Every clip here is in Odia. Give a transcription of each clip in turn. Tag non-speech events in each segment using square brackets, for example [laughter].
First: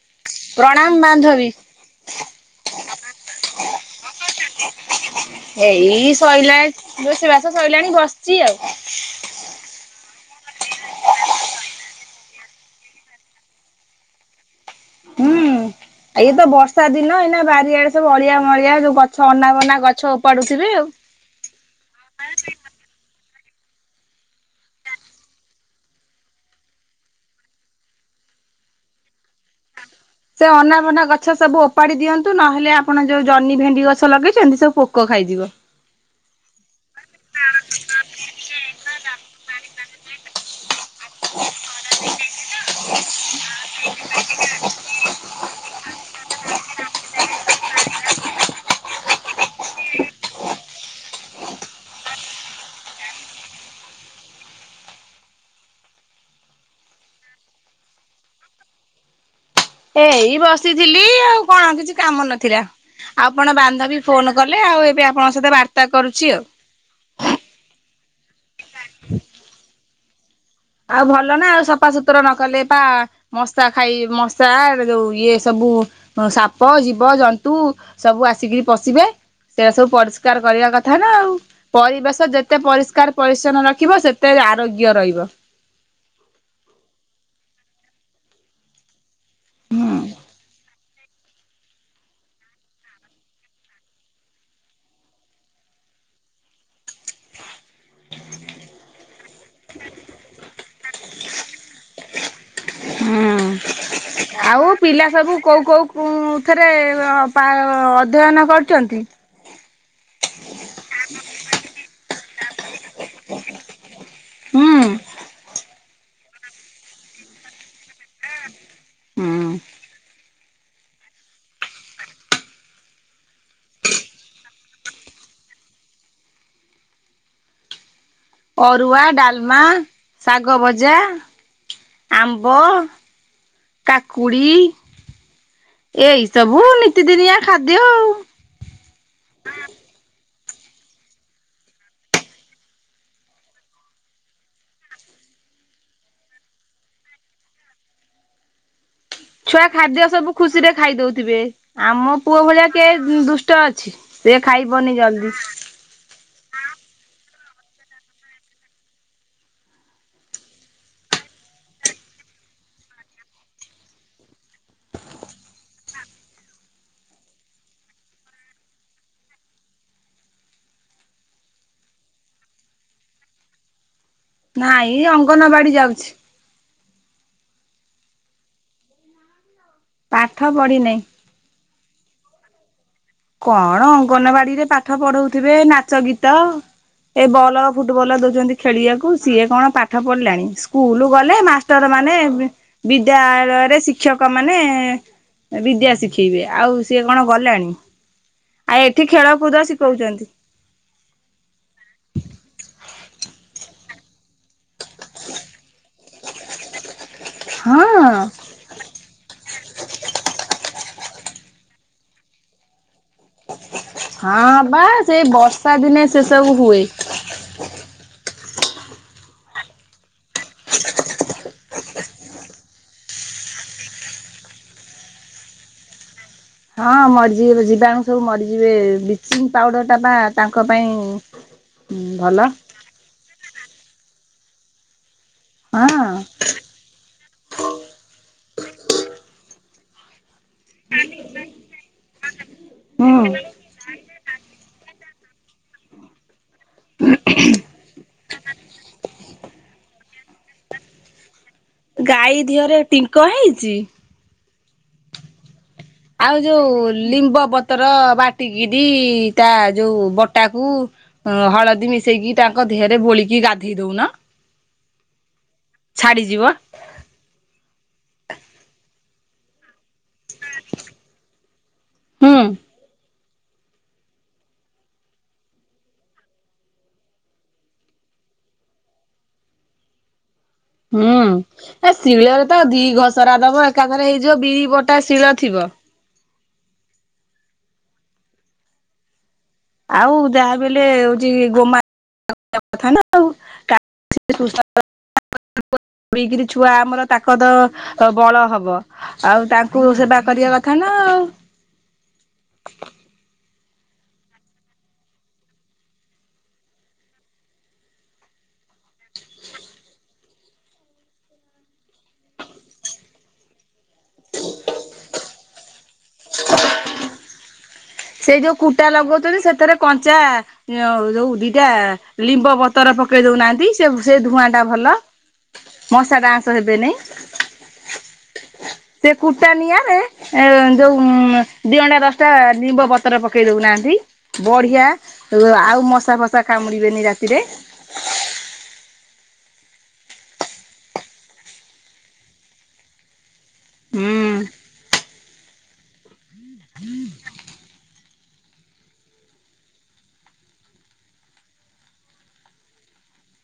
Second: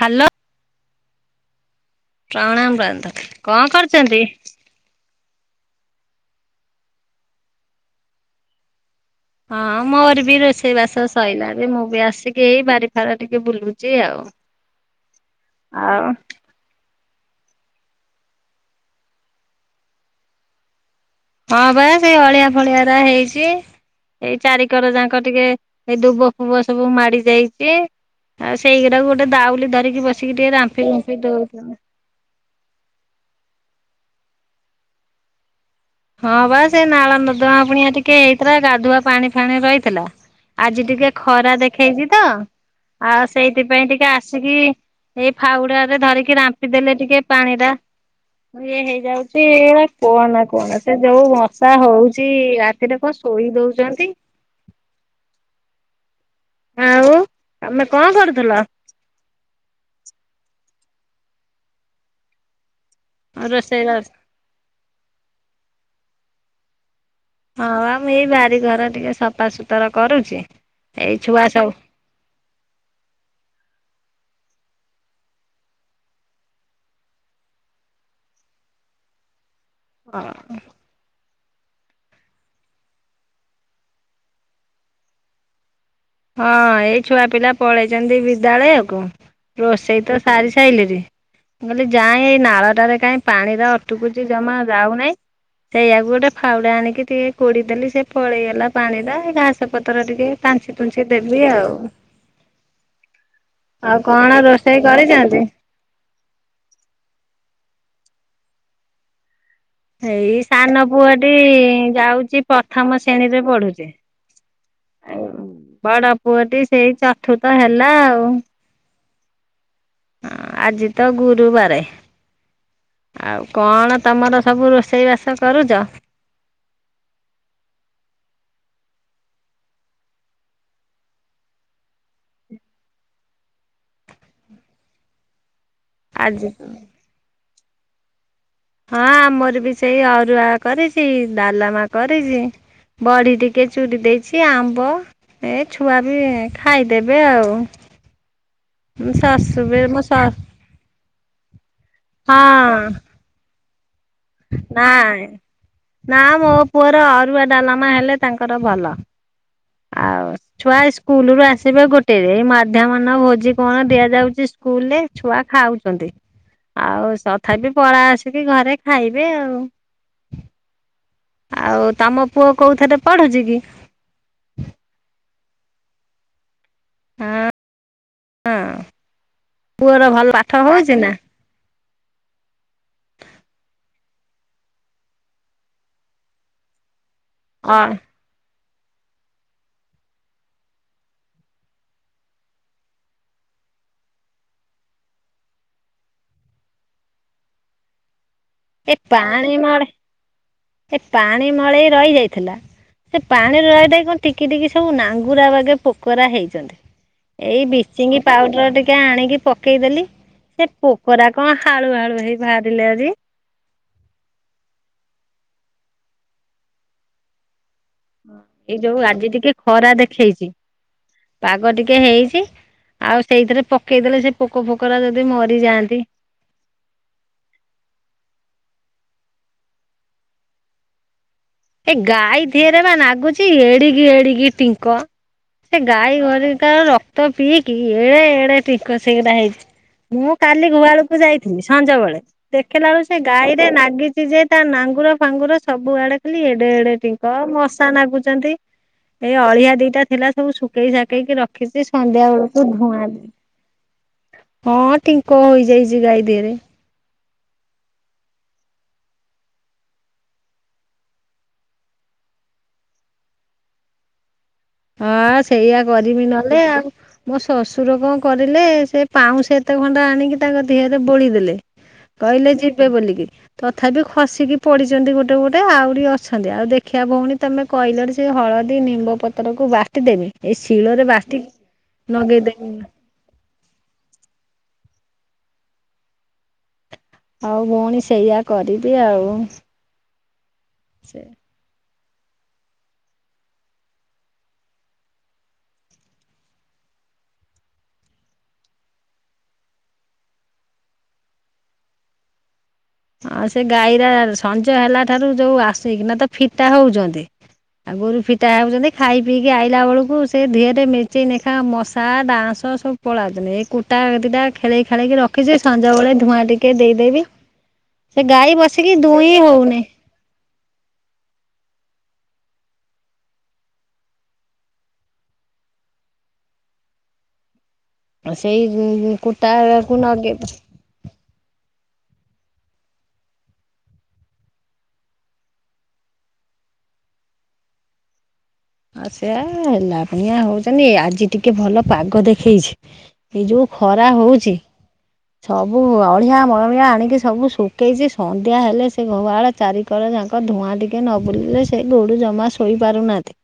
ହାଲୋ। ପ୍ରଣାମ ବାନ୍ଧବୀ। ପ୍ରଣାମ ବାନ୍ଧବୀ କଁ କରୁଚନ୍ତି? ଏଇ ଶଇଲାଣି ରୋଷେ ବାସ ଶଇଲାଣି ବସ୍ଚି ଆଉ। ହଁ ମୋର ବି ରୋଷେଇ ବାସ ଶଇଲାଣି ମୁଁ ବି ଆସିକି ଏଇ ବାରି ଫାରା ଟିକେ ବୁଲୁଛି ଆଉ। ହଁ। ହୁଁ ଇଏ ତ ବର୍ଷ୍ ଷା ଦିନ ଏଇନା ବାରିଆଡେ ସବୁ ଅଳିଆ ମଳିଆ ଯୋଉ ଗଛ ଅନା ବନା ଗଛ ଓପାଡୁଥିବେ ଆଉ। ହଁ ବା ସେଇ ଅଳିଆ ଫଳିଆ ରା ହେଇଚି। ଏଇ ଚାରିିକର ଯାଁକ ଟିକେ ଏଇ ଦୁବ ଫୁବ ସବୁ ମାଡି ଯାଇଚି। ଆଉ ସେଇରାକୁ ଗୋଟୋ ଦାଉଲି ଧରି ସେ ଅନା ବନା ଗଛ ସବୁ ଓପାଡି଼ ଦିଅନ୍ ତୁ। ନହେଲେ ଆପଣ ଯୋଉ ଜହ୍ନି ଭେଣ୍ଡି ଗଛ ଲଗେଇଛନ୍ତି ସବୁ ପୋକ ଖାଇଯିବ। ହଁ ବା ସେ ନାଳ ନର୍ଦମା ପୁଣିଆ ଟିକେ ହେଇଥିଲା ଗାଧୁଆ ପାଣି ଫାଣି ରହିଥିଲା। ଆଜି ଟିକେ ଖରା ଦେଖେଇଛି ତ ଆଉ ସେଇଥିପାଇଁ ଟିକେ ଆସିକି ଏଇ ଫାଉଡ଼ା ରେ ଧରିକି ରାମ୍ପି ଦେଲେ ଟିକେ ପାଣି ଟା ଇଏ ହେଇଯାଉଛି ହେରା କୁହନା କୁହନା। ସେ ଯୋଉ ମଶା ହୋଉଛି ରାତିରେ କଣ ଶୋଇ ଦଉଛନ୍ତି। ଆମେ କଣ କରୁଥିଲ। ଏଇ ବସିଥିଲି ଆଉ କଣ କିଛି କାମ ନଥିଲା ଆପଣ ରୋଷେଇ ବାନ୍ଧବୀ ବାସ ଫୋନ ଗଲେ ଆଉ ଏବେ ଆପଣଙ୍କ ସହିତ ବାର୍ତ୍ତା କରୁଛି ଆଉ। ହଁ ବା ମୁଁ ଏଇ ବାରିଘର ଟିକେ ସଫାସୁତୁର କରୁଛି। ଆଉ ଏଇ ଭଲ ଛୁଆ ନା ଆଉ ସବୁ ସଫାସତୁର ନ କଲେ ପା ମଶା ଖାଇ ମଶା ଯୋଉ ଇଏ ସବୁ ଉଁ ସାପ ଜୀବ ଜନ୍ତୁ ସବୁ ଆସିକି ପଶିବେ ସେଇରା ସବୁ ପରିଷ୍କାର ହଁ କରିବା କ ଥା ନା ଆଉ ପରିବେଶ ଯେତେ ପରିଷ୍କାର ପରିଛନ୍ନ ରଖିବ ସେତେ ଆରୋଗ୍ୟ ରହିବ। ହଁ ଏଇ ଛୁଆ ପିଲା ପଳେଇଛନ୍ତି ବିଦ୍ୟାଳୟକୁ ରୋଷେଇ ତ ସାରି ସାରିଲିନି। ମୁଁ କହିଲି ଯାଏଁ ଏଇ ନାଳଟାରେ କାହିଁ ପାଣି ରା ଅଟୁକୁଛି ଜମା ଯାଉନାହିଁ। ସେଇୟଆକୁ ଗୋଟେ ଫାଉଡ଼ା ଆଣିକି ଟିକେ କୋଡି଼ ଦେଲି ସେ ପଳେଇଗଲା ପାଣି ଟା ହେ ଘାସ ପତର ଟିକେ ତାଞ୍ଛି ତୁଞ୍ଛି ଦେବି ଆଉ ଆଉ କଣ ରୋଷେଇ କରିଛନ୍ତି? ମୁଁ ଥରେ ଅ ପା ଅଧ୍ୟୟନ କରୁଛନ୍ତି। ହେଇ ସାନ ପୁଅଟି ଯାଉଛି ପ୍ରଥମ ଶ୍ରେଣୀରେ ପଢ଼ୁଛି। ହୁଁ। ବଡ଼ ପୁଅଟି ସେଇ ଚତୁର୍ଥ ହେଲା ଆଉ। ହୁଁ। ଆଜି ତ ଗୁରୁବାରେ। ଆଉ କଣ ତମର ସବୁ ରୋଷେଇ ବାସ କରୁଚ? ଅରୁଆ, ଡାଲମା, ଶାଗ ଭଜା ଆମ୍ବ, କାକୁଡ଼ି ଏଇ ଆଜି ସବୁ ନିତିଦିନିଆ ଖାଦ୍ୟ ଆଉ। ହଁ ଆମର ବି ସେଇ ଅରୁଆ କରିଚି ଡାଲମା କରିଚି। ବଡ଼ି ଟିକେ ଚୁରି ଦେଇଛି ଆମ୍ବ ଏ ଛୁଆ ବି ଖାଇଦେବେ ଆଉ। ଛୁଆ ଶାଶୁ ବି ମୋ ଖାଦ୍ୟ ଶା ସବୁ ଖୁସିରେ ଖାଇ ଦଉଥିବେ ଆମ ପୁଅ ଭଳିଆ ହଁ କିଏ ଦୁଷ୍ଟ ଅଛି। ସେ ଖାଇବନି ନାଇଁ। ଜଲ୍ଦି ନା ମୋ ପୁଅର ଅରୁଆ ଡାଲମା ହେଲେ ତାଙ୍କର ଭଲ ଆଉ ଛୁଆ ଇସ୍କୁଲ ରୁ ଆସିବେ ଗୋଟେ ରେ ମାଧ୍ୟମନ ଭୋଜି କଣ ଦିଆଯାଉଛି ସ୍ କୁଲରେ ଛୁଆ ଖାଉଛନ୍ତି ଆଉ ତଥାପି ପଳେଇ ଆସିକି ଘରେ ଖାଇବେ ଆଉ। ଆଉ ତମ ପୁଅ କୋଉ ଥିରେ ପଢ଼ୁଛି କି? ନାଇଁ ଅଙ୍ଗନବାଡ଼ି ଯାଉଛି। ହଁ ଅଁ ପୁଅର ଭଲ ପାଠ ପଢି ହଉଛି ନାହିଁ। ନା? କଣ ଅଙ୍ଗନବାଡ଼ି ରେ ପାଠ ପଢ଼ଉଥିବେ ନାଚ ଗୀତ। ଏଇ ବଲ [unintelligible] ଅ ଫୁଟବଲ୍ ଦଉଛନ୍ତି ଖେଳିବାକୁ ସିଏ କଣ ପାଠ ପଢ଼ିଲାଣି ସ୍କୁଲ ଗଲେ ମାଷ୍ଟର ମାନେ ବେ ବିଦ୍ୟାଳୟରେ ଶିକ୍ଷକ ମାନେ। ବିଦ୍ୟା ଶିଖେଇବେ ଆଉ ସିଏ କଣ ଗଲାଣି। ଆଉ ଏ ଏଠି ଖେଳକୁଦ ପାଣି ମଳ ଶିଖଉଛନ୍ତି। ଏ ପାଣି ମଳେଇ ରହି ଯାଇଥିଲା। ସେ ପାଣି ରହି ରହି କଣ ଟିକି ଟିକି ସବୁ ନାଙ୍ଗୁରା ବାଗେ ପୋକରା ହେଇଛନ୍ତି। ଏଇ ହଁ ବିଚିଙ୍ଗି ପାଉ ଡର ଟିକେ ଆଣିକି ପକେଇଦେଲି ସେ ପୋକରା କଣ ହାଳୁ ହାଳୁ ହେଇ ବାହାରିଲେ ଆଜି। ହଁ ବା ସେଇ ବର୍ଷା ଦିନେ ସେ ସବୁ ହୁଏ। ଏଇ ଯୋଉ ଆଜି ଟିକେ ଖରା ଦେଖେଇଛି ପାଗ ଟିକେ ହେଇଛି। ଆଉ ସେଇଥିରେ ପକେଇଦେଲେ ସେ ପୋକ ଫୋକଗୁରା ଯଦି ମରିଯାଆନ୍ତି। ହଁ ମରିଯିବେ ଯିବାଣୁ ସବୁ ମରିଯିବେ ବ୍ଲିଚିଙ୍ଗ ପାଉଡ଼ରଟା ବା ତାଙ୍କ ପାଇଁ। ଏ ଭଲ ଗାଈ ଧିହରେ ବା ନାଗୁଛି ଏଡିକି ଏଡିକି ଟିଙ୍କ। ସେ ହଁ ଗାଈ ଘରେ ତାର ର କ୍ତ ପିିକି ଏଡେ ଏଡେ ଟିଙ୍କ ସେଗୁରା ହେଇଛି ମୁଁ। କାଲି ଗୁହାଳକୁ ଯାଇଥିଲି ସଞ୍ଜ ବେଳେ ଦେଖିଲା ବଳୁ ସେ ହୁଁ ଗାଈ ରେ ନାଗିଛି ଯେ। ତା ନାଙ୍ଗୁଳ ଫାଙ୍ଗୁଳ ସବୁ ଆଡେ ଖାଲି ଏଡେ ଏଡେ ଟିଙ୍କ ମଶା ନାଗୁଛନ୍ତି। ଏଇ ଅଳିଆ ଦିଟା ଥିଲା ସବୁ ଶୁଖେଇ ସାକେଇକି ରଖ ରଖିଛି ସନ୍ଧ୍ୟା ଗାଈ ବେଳକୁ ଦିହରେ ଧୂଆଁ ଟିଙ୍କ ହେଇଛି ଦେବି ହଁ। ଟିଙ୍କ ହୋଇଯାଇଛି ଗାଈ ଦିହରେ। ଓ ଲିମ୍ବପତ ତ୍ରର ବାଟିକିରି ତା ଯୋଉ ବଟାକୁ ହଁ ହଳଦୀ ମିଶେଇକି ତାଙ୍କ ଦେହରେ ବୋଳିକି ଗାଧେଇ ଦଉନ। ହଁ ସେଇଆ କରିବି ଛାଡିଯିବ ନହେଲେ ଆଉ। ମୋ ଶାଶୁର କଣ କରିଲେ ସେ ପାଉଁଶ ଏତେ ହଣ୍ଡା। ଆଣିକି ତାଙ୍କ ଦେହରେ ବୋଳିଦେଲେ ହୁଁ କହିଲେ ଯିବେ ବୋଲିକି। ତଥାପି ଖସିକି ପଡିଛନ୍ତି ଗୋଟେ ଗୋଟେ ଆହୁରି ଅଛନ୍ତି ଆଉ ଦେଖିବା ଭଉଣୀ ତମେ। କହିଲାରୁ ସେ ହଳଦୀ ନିମ୍ବ ପତ୍ରକୁ ବାଟି ଦେବି। ଏଇ ଶିଳରେ ହୁଁ ଏ ଶିଳରେ ତ ନଗେଇଦେମି ଦି ଘସରା ଦବ ଏକାଥରେ ହେଇଯିବ ବିରି ବଟା ଶିଳ ଥିବ। ହଉ ଭଉଣୀ ସେଇୟା କରିବି ଆଉ। ଆଉ ଯାହା ବିଲେ ସେ ହଉଛି ଗୋମା କଥା ନା ଆଉ। [inaudible] ପିଇକରି ଛୁଆ ଆମର ତାକତ ବଳ ହବ। ଆଉ ତାଙ୍କୁ ସେବା କରିବା କଥା ନା ଆଉ। ହଁ ସେ ଗାଈରା ସଞ୍ଜ ହେଲା ଠାରୁ ଯୋଉ ଆସିକିନା ତ ଫିଟା ହଉଛନ୍ତି। ଆଉ ଗୋରୁ ଫିଟା ହେଉଛନ୍ତି ଖାଇ ପିଇକି ଆଇଲା ବେଳକୁ ସେ ଦେହରେ ମେଞ୍ଚେ ଲେଖା ମଶା ଡାଆଁଶ ସବୁ ପଳାନ୍ତୁଣି ଏଇ କୁଟା ଦିଟା ଖେଳେଇ ଖାଳେଇକି ରଖିଛି ସଞ୍ଜ ବେଳେ ଧୂଆଁ ଟିକେ ଦେଇଦେବି। ସେ ସେଇ ଗାଈ ଯୋଉ କୁଟା ବସିକି ଦୁହିଁ ଲଗାଉଛନ୍ତି ସେଥିରେ ହଉନି କଞ୍ଚା ଏ ଯୋଉ ଯୋଉ ଦିଟା ଲିମ୍ବ ପତର ପକେଇ ଦଉନାହାନ୍ତି ସେ ସେ ଧୂଆଁ ଟା ଭଲ। ମଶା ଡାଆଁଶ ହେବେନି। ସେ ସେଇ କୁଟା କୁଟାକୁ ନିଆଁରେ ନଗେଇ ଯୋଉ ଦିଗଣ୍ଡା ଦଶଟା ନିମ୍ବ ପତ୍ର ପକେଇ ଦଉନାହାନ୍ତି ବଢିଆ ଆଉ ମଶା ଫଶା କାମୁଡିବେନି ରାତିରେ। ଆଚ୍ଛା ହେଲା ପାଇଁଆ ସେଇୟା ହଉଛନ୍ତି ଆଜି ଟିକେ ଭଲ ପାଗ ଦେଖେଇଛି। ଏଇ ଯୋଉ ଖରା ହୁଁ। ହଉଛି। ସବୁ ଅଳିଆ ମଳିଆ ଆଣିକି ସବୁ ଶୁଖେଇଛି ସନ୍ଧ୍ୟା ହେଲେ ସେ ଗୁହାଳ ଚାରିିକର ଯାଙ୍କ ଧୂଆଁ ଟିକେ ନ ବୁଲିଲେ ସେ ଗୋରୁ ଜମା ଶୋଇ ପାରୁନାହାନ୍ତି।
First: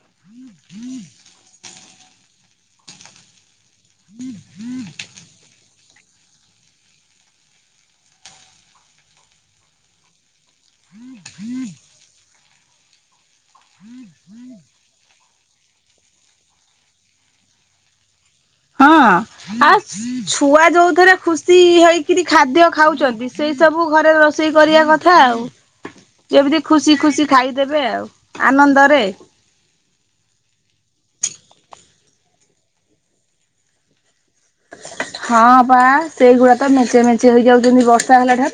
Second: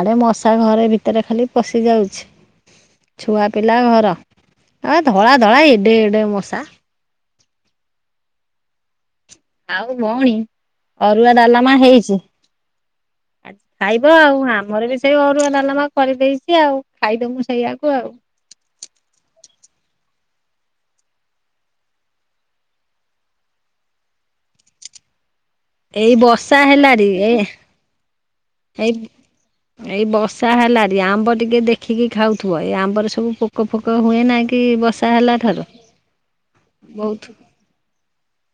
ଆଡ଼େ ମଶା ଘରେ ଭିତରେ ଖାଲି ପଶିଯାଉଛି। ଛୁଆ ପିଲା ଘର ଆଉ ଧଳା ଧଳା ଏଡେ ଏଡେ ମଶା। ଆଉ ଭଉଣୀ ଅରୁଆ ଡାଲମା ହେଇଚି। ଖାଇବ ଆଉ ଆମର ବି ସେଇ ଅରୁଆ ଡାଲମା କରିଦେଇଚି ଆଉ ଖାଇଦୋମୁ ସେଇଆକୁ ଆଉ। ହଁ ଆ ଛୁଆ ଯୋଉ ଥିରେ ଖୁସି ହେଇକିରି ଖାଦ୍ୟ ଖାଉଛନ୍ତି ସେଇ ସବୁ ଘରେ ରୋଷେଇ କରିବା କଥା। କଥା ଆଉ ଏଇ ବର୍ଷା ଯେମିତି ଖୁସି ହେଲାରି ଖୁସି ଏ ଖାଇଦେବେ ଆଉ ଏଇ ଆନନ୍ଦରେ। ଏଇ ବର୍ଷା ହେଲାଣି ଆମ୍ବ ଟିକେ ଦେଖିକି ଖାଉଥିବ ଏଇ ଆମ୍ବରେ ସବୁ ପୋକ ଫୋକ ହୁଏ ନା କି ବର୍ଷା ହେଲା ହଁ ଠାରୁ ବା ସେଇଗୁଡା ତ ମେଞ୍ଚେ ବହୁତ ମେଞ୍ଚେ ହେଇଯାଉଛନ୍ତି ବର୍ଷା ହେଲା ଠାରୁ।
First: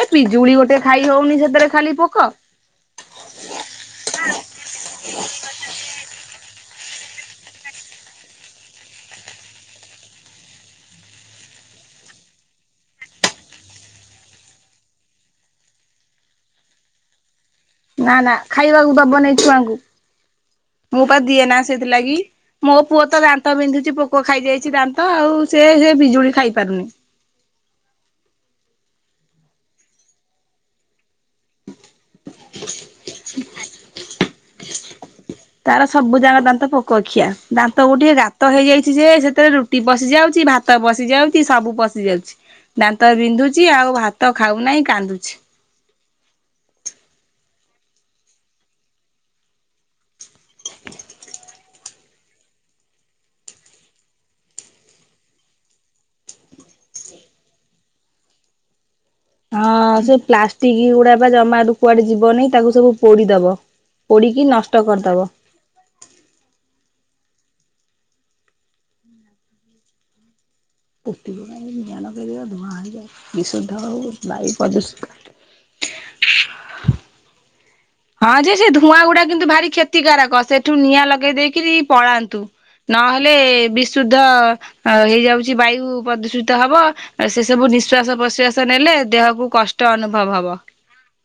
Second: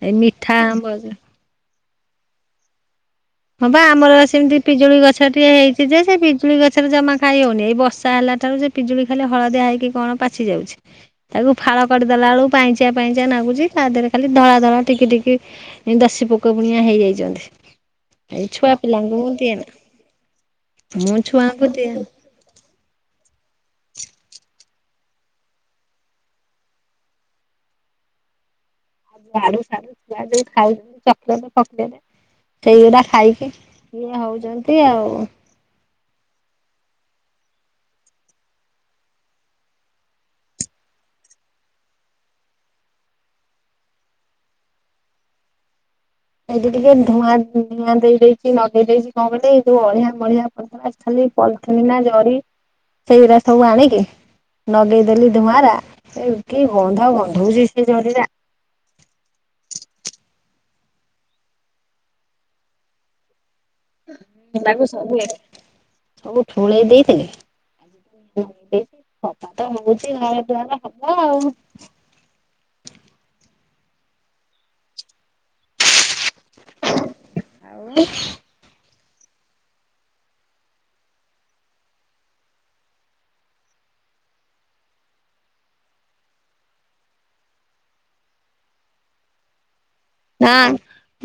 ଏ ଏଇ ମିଠା ପିଜୁଳି ଗୋଟେ ଆମ୍ବ ଖାଇ ହୋଉନି ସେଥିରେ ଖାଲି ପୋକ। ହଁ ପା ଆମର ସେମିତି ପିଜୁଳି ଗଛ ଟିଏ ହେଇଛି ଯେ ସେ ପିଜୁଳି ଗଛରେ ଜମା ଖାଇହୋଉନି ଏଇ ବର୍ଷା ହେଲା ଠାରୁ ସେ ପିଜୁଳି ଖାଲି ହଳଦିଆ ହେଇକି କଣ ପାଚି ଯାଉଚି। ତାକୁ ଫାଳ କରିଦେଲା ବେଳକୁ ପାଣିଚିଆ ପାଣିଚିଆ ନାଗୁଚି ତା ଦେହରେ ଖାଲି ଧଳା ଧଳା ଟିକି ଟିକି ଦଶୀ ପୋକ ପୁଣିଆ ହେଇଯାଇଛନ୍ତି। ନା ନା ଏଇ ଛୁଆ ଖାଇବାକୁ ପିଲାଙ୍କୁ ମୁଁ ଦବନେଇ ଦିଏନା ଛୁଆଙ୍କୁ ମୁଁ ପା ଦିଏ ନା ସେଥିଲାଗି। ମୋ ପୁଅ ତ ଦାନ୍ତ ବିନ୍ଧୁଛି ପୋକ ଖାଇଯାଇଛି ଦାନ୍ତ ଆଉ ସେ ସେ ପିଜୁଳି ଖାଇ ପାରୁନି। ଆଡୁ ସାଡୁ ଛୁଆ ଯୋଉ ଖାଉଚି ତ। ଚକଲେଟ ଫକଲେଟ ସେଇଗୁଡା ଖାଇକି ଏଇଆ ହୋଉଛନ୍ତି ଆଉ। ତାର ସବୁ ଯାଁକ ଦାନ୍ତ ପୋକଖିଆ ଦାନ୍ତ ଗୋଟିଏ ଗାତ ହେଇଯାଇଛି ଯେ ସେଥିରେ ରୁ ରୁଟି ପଶି ଯାଉଛି ଭାତ ପଶି ଯାଉଛି ସବୁ ପଶି ଯାଉଛି। ଦାନ୍ତ ବିନ୍ଧୁଛି ଆଉ ଭାତ ଖାଉନାହିଁ କାନ୍ଦୁଛି। ଏଇଠି ଟିକେ ଧୂଆଁ ଧୂଆ ଦେଇଦେଇଛି ନଗେଇ ଦେଇଛି କଣ କହିଲେ ଏଇ ଯୋଉ ଅଳିଆ ମଳିଆ ଖାଲି ପଲିଥିନ ନା ଜରି ସେଇଗୁରା ସବୁ ଆଣିକି ନଗେଇଦେଲି ଧୂଆଁରା ଏ କି ଗନ୍ଧ ଗନ୍ଧୋଉଛି ସେଇ ଜରି ରା। ହଁ ସେ ପ୍ଲାଷ୍ଟିକ ଗୁଡା ବା ଜମା ରୁ କୁଆଡେ ଯିବନି ତାକୁ ସବୁ ପୋଡିଦବ। ପୋଡିକି ନଷ୍ଟ ତାକୁ କରିଦବ। ସବୁ ଏ ସବୁ ଠୁଳେଇ ଦେଇଥିଲି। କଥା ତ ହୋଉଛି ଘର ଦୁଆର ପୋତିବ କାଇଁ ନିଆଁ ନଗେଇଦିଅ ଧୂଆଁ ହେଇଯାଉ ବିଶୁଦ୍ଧ ଆଉ ବାୟୁ ପ୍ରଦୂଷିତ ଆଉ ହଁ ଯେ ସେ ଧୂଆଁ ଗୁଡା କିନ୍ତୁ ଭାରି କ୍ଷତିକାରକ ସେଠୁ ନିଆଁ ଲଗେଇ ଦେଇକିରି ପଳାନ୍ତୁ। ନହେଲେ ବିଶୁଦ୍ଧ ହେଇଯାଉଛି ବାୟୁ ପ୍ରଦୂଷିତ ହବ। ସେ ସବୁ ନିଶ୍ଵାସ ପ୍ରଶ୍ଵାସ ନେଲେ ଦେହକୁ କ ଷ୍ଟ ଅନୁଭବ ହବ। ନାଁ।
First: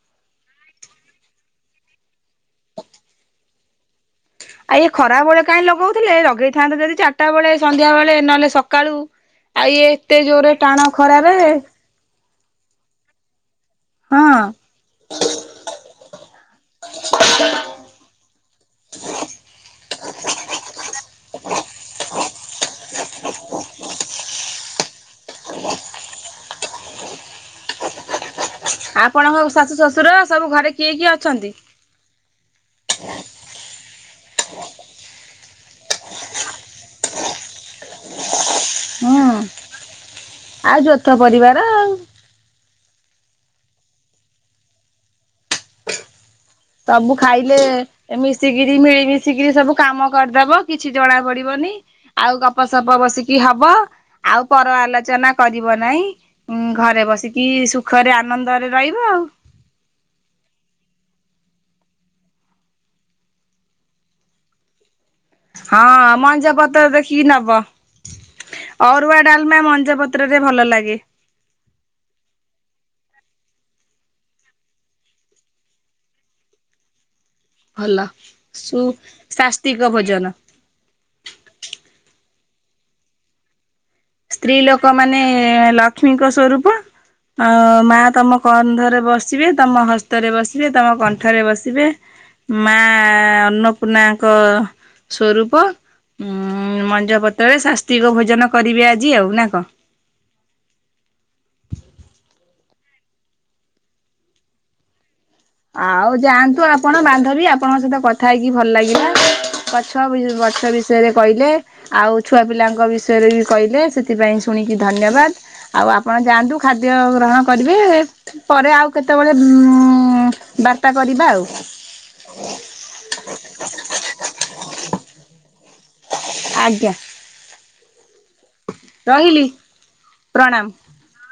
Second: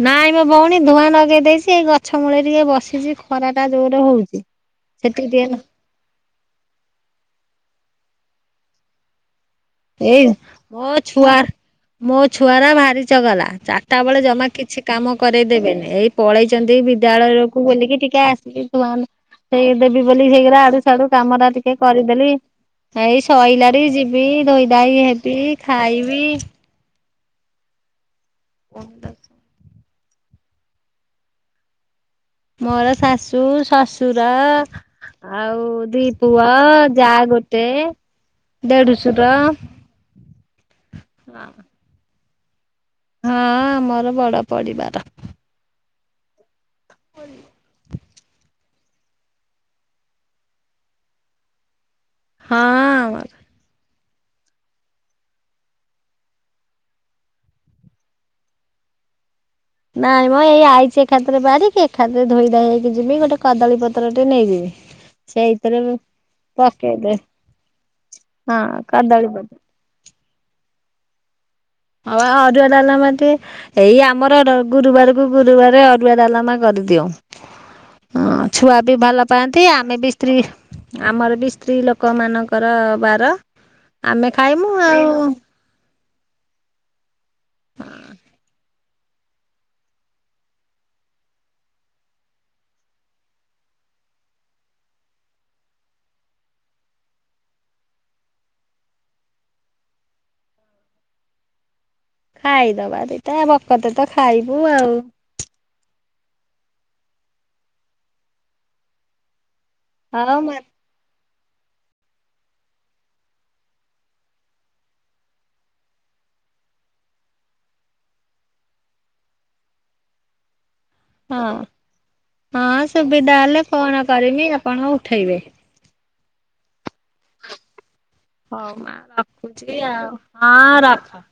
ନାଇଁ ମ ଭଉଣୀ ଧୂଆଁ ନଗେଇ ଦେଇଛି ଏଇ ଗଛ ମୂଳରେ ଟିକେ ବସିଛି ଖରା ଟା ଜୋରରେ ହୋଉଛି। ଏଇ ଖରା ବେଳେ କାହିଁ ଲଗଉଥିଲେ ଲଗେଇ ଥାନ୍ତେ ଯଦି ଚାରିଟା ବେଳେ ସନ୍ଧ୍ୟା ବେଳେ ନହେଲେ ସକାଳୁ। ଇଏ ଏତେ ଏଇ ଜୋରରେ ମୋ ଟାଣ ଛୁଆ ଖରାରେ ମୋ ଛୁଆରା ଭାରି ଚଗଲା ଚାରିଟା ହଁ ବେଳେ ଜମା କିଛି କାମ କରେଇଦେବେନି ଏଇ ପଳେଇଛନ୍ତି ବିଦ୍ୟାଳୟକୁ ବୋଲିକି ଟିକେ ଆସିକି ଧୂ ସେଇ ଦେବି ବୋଲି ସେଇଗୁରା ଆଡୁ ସାଡୁ କାମ ଟା ଟିକେ କରିଦେଲି। ଏଇ ସଇଲାଣି ଯିବି ଧୋଇ ଧାଇ ହେବି ଖାଇବି। ଆପଣଙ୍କ ଶାଶୁ ଶ୍ୱଶୁର ସବୁ ଘରେ କିଏ କିଏ ଅଛନ୍ତି? ମୋର ଶାଶୁ ଶଶୁର ଆଉ ଦି ପୁଅ ଯା ଗୋଟେ ଦେଢଶୁର ହୁଁ ଆଉ ଯୋଥ ପରିବାର। ଆଉ। ହଁ ଆମର ବଡ ପରିବାର। ସବୁ ଖାଇଲେ। ଏ ମିଶିକିରି ମିଳିମିଶିକିରି ସବୁ କାମ କରିଦବ କିଛି ଜଣା ପଡିବନି। ଆଉ ଗପସପ ହଁ ବସିକି ହବ ଆଉ ପର ଆଲୋଚନା କରିବ ନାଇଁ। ଉଁ ଘରେ ବସିକି ସୁଖରେ ଆନନ୍ଦରେ ରହିବ ଆଉ। ନାଇଁମ ଏଇ ଆଇଛି ଏକାଥରେ ବାରିକି ଏକାଥରେ ଧୋଇ ଧାଇ ହେଇକି ଯିବି ଗୋଟେ କଦଳୀ ପତ୍ର ଟେ ନେଇଯିବି। ସେଇଥିରେ ହଁ ମଞ୍ଜ ପତ୍ର ପକେଇଦେ ଦେଖିକି ନବ ହଁ ଅରୁଆ କଦଳୀ ପତ୍ର ଡାଲମା ମଞ୍ଜା ପତ୍ର କ୍ତ୍ରରରେ ଭଲ ଲାଗେ। ହଉ ଅରୁଆଡାଲେମା ଟେ। ଏଇ ଆମର ର ଗୁରୁବାରକୁ ଗୁରୁବାର ଅରୁଆ ଡାଲମା କରିଦିଅଉ। ଭଲ। ହଁ ସୁ ଛୁଆ ବି ଭଲ ପାଆନ୍ତି ସ୍ୱାସ୍ତିକ ଆମେ ବି ଭୋଜନ। ସ୍ତ୍ରୀ ଆମର ବି ସ୍ତ୍ରୀ ଲୋକମାନଙ୍କର ବାର। ଆମେ ସ୍ତ୍ରୀ ଖାଇମୁ ଲୋକ ଆଉ। ମାନେ ଲକ୍ଷ୍ମୀଙ୍କ ସ୍ଵରୂପ। ଆଉ ମା ତମ କନ୍ଧରେ ବସିବେ ତମ ହସ୍ତରେ ବସିବେ ତମ କଣ୍ଠରେ ବସିବେ। ମା ଅନ୍ନପୂର୍ଣ୍ଣାଙ୍କ ସ୍ଵ। ଉୁଁ ମଞ୍ଜ ପତ୍ରରେ ଶାସ୍ତିକ ଭୋଜନ କରିବେ ଆଜି ଆଉ ନା କଣ। ଖାଇଦବା ଦିଟା ବକତେ ତ ଖାଇବୁ ଆଉ। ଆଉ ଯାଆନ୍ତୁ ଆପଣ ବାନ୍ଧବୀ ଆପଣଙ୍କ ସହିତ କଥା ହେଇକି ଭଲ ଲାଗିଲା। ପାଛ ବି ହଉ ହଁ। ବାଛା ବି [unintelligible] ବିଷୟରେ କହିଲେ ଆଉ ଛୁଆ ପିଲାଙ୍କ ବିଷୟରେ ବି କହିଲେ ସେଥିପାଇଁ ଶୁଣିକି ଧନ୍ୟବାଦ। ଆଉ ଆପଣ ଯାଆନ୍ତୁ ଖାଦ୍ୟ ଗ୍ରହଣ କରିବେ ପରେ ଆଉ କେତେବେଳେ ଉଉଁ। ବା ହଁ ହଁ ସୁବିଧା ହେଲେ ଫୋନ୍ କରମି ଆପଣ ଉଠେଇବେ। ଆଜ୍ଞା। ହଉ ମା ରହିଲି ରଖୁଛି ଆଉ ହଁ ପ୍ରଣାମ। ରଖ।